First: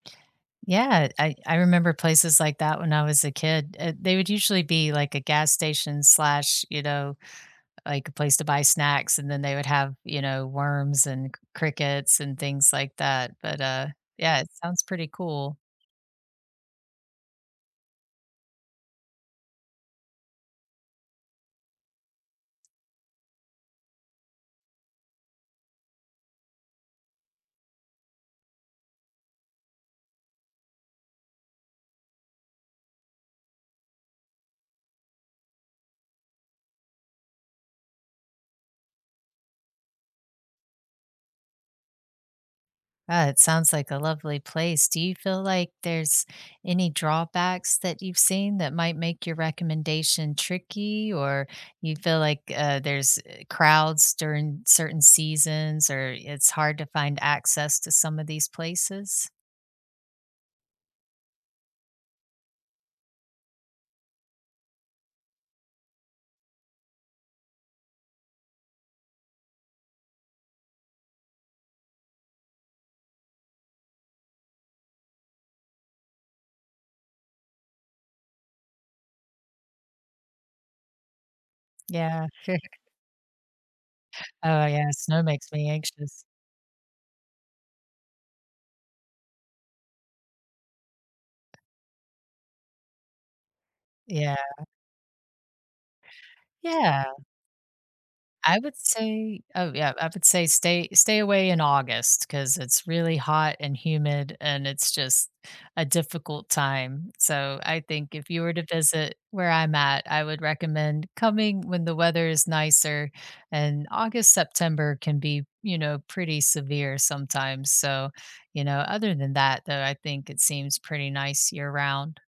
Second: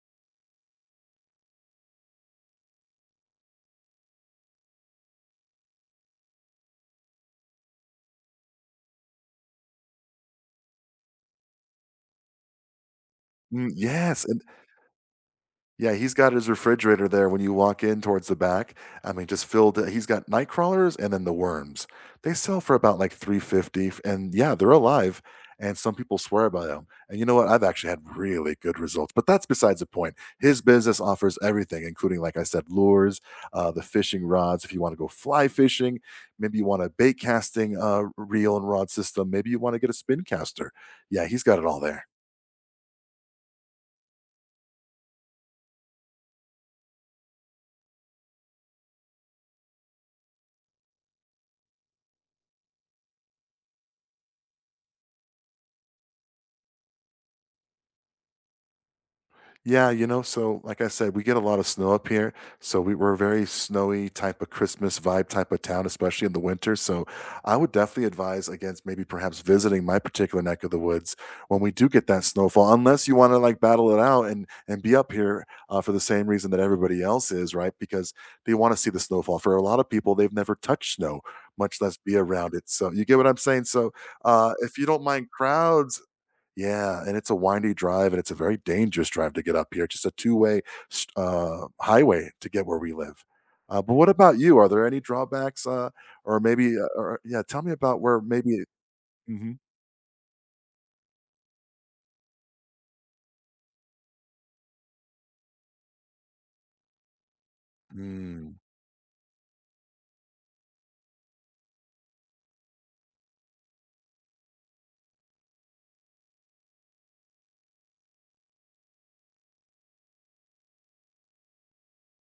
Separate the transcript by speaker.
Speaker 1: Yeah, I I remember places like that when I was a kid, uh, they would usually be like a gas station slash, you know, like a place to buy snacks, and then they would have, you know, worms and c crickets, and things like that, but,
Speaker 2: Mm,
Speaker 1: uh,
Speaker 2: yes,
Speaker 1: yeah,
Speaker 2: and
Speaker 1: it sounds pretty cool.
Speaker 2: Yeah, he's got his refrigerator there when you walk in towards the back, I mean, just filled, it he's got nightcrawlers and then the worms. They sell for about like, 350 f and yeah, they're alive, and some people swear by 'em, and you know what, I've actually had really good results, but that's besides the point. His business offers everything, including, like I said, lures, uh, the fishing rods, if you want to go fly fishing, maybe you want a bait casting, uh, reel and rod system, maybe you want to get a spin caster, yeah, he's got it all there.
Speaker 1: Uh, it sounds like a lovely place. Do you feel like there's any drawbacks that you've seen that might make your recommendation tricky, or you feel like uh, eh, there's crowds during certain seasons, or it's hard to find access to some of these places?
Speaker 2: Yeah, you know, so, like I said, we get a lot of snow up here, so we we're a very snowy type of Christmas vibe type of town, especially in the winter, so, I would definitely advise against maybe perhaps visiting my particular neck of the woods when we do get that snowfall, unless you want to like battle it out and and be up here, uh, for the same reason that everybody else is, right, because they want to see the snowfall. For a lot of people, they've never touched snow, much less be
Speaker 1: Yeah.
Speaker 2: around it, so you get what I'm saying, so, uh,
Speaker 1: Oh,
Speaker 2: if you
Speaker 1: yeah,
Speaker 2: don't
Speaker 1: that
Speaker 2: mind
Speaker 1: makes me
Speaker 2: crowds
Speaker 1: anxious.
Speaker 2: Yeah, and it's a windy drive, and it's a very dangerous drive to get up here, it's just a 2 way st uh, highway to get where we live. Uh, but what
Speaker 1: Yeah.
Speaker 2: about you? Are there any drawbacks, uh, or maybe, uh,
Speaker 1: Yeah.
Speaker 2: or yeah, tell me about where
Speaker 1: I
Speaker 2: maybe
Speaker 1: would say
Speaker 2: mhm.
Speaker 1: oh yeah, I would say, "Stay stay away in August 'cause it's really hot and humid and it's just a difficult time," so I think if you were
Speaker 2: Mm.
Speaker 1: to visit where I'm at I would recommend coming when the weather is nicer and August, September can be, you know, pretty severe sometimes, so, you know, other than that though, I think it seems pretty nice year-round.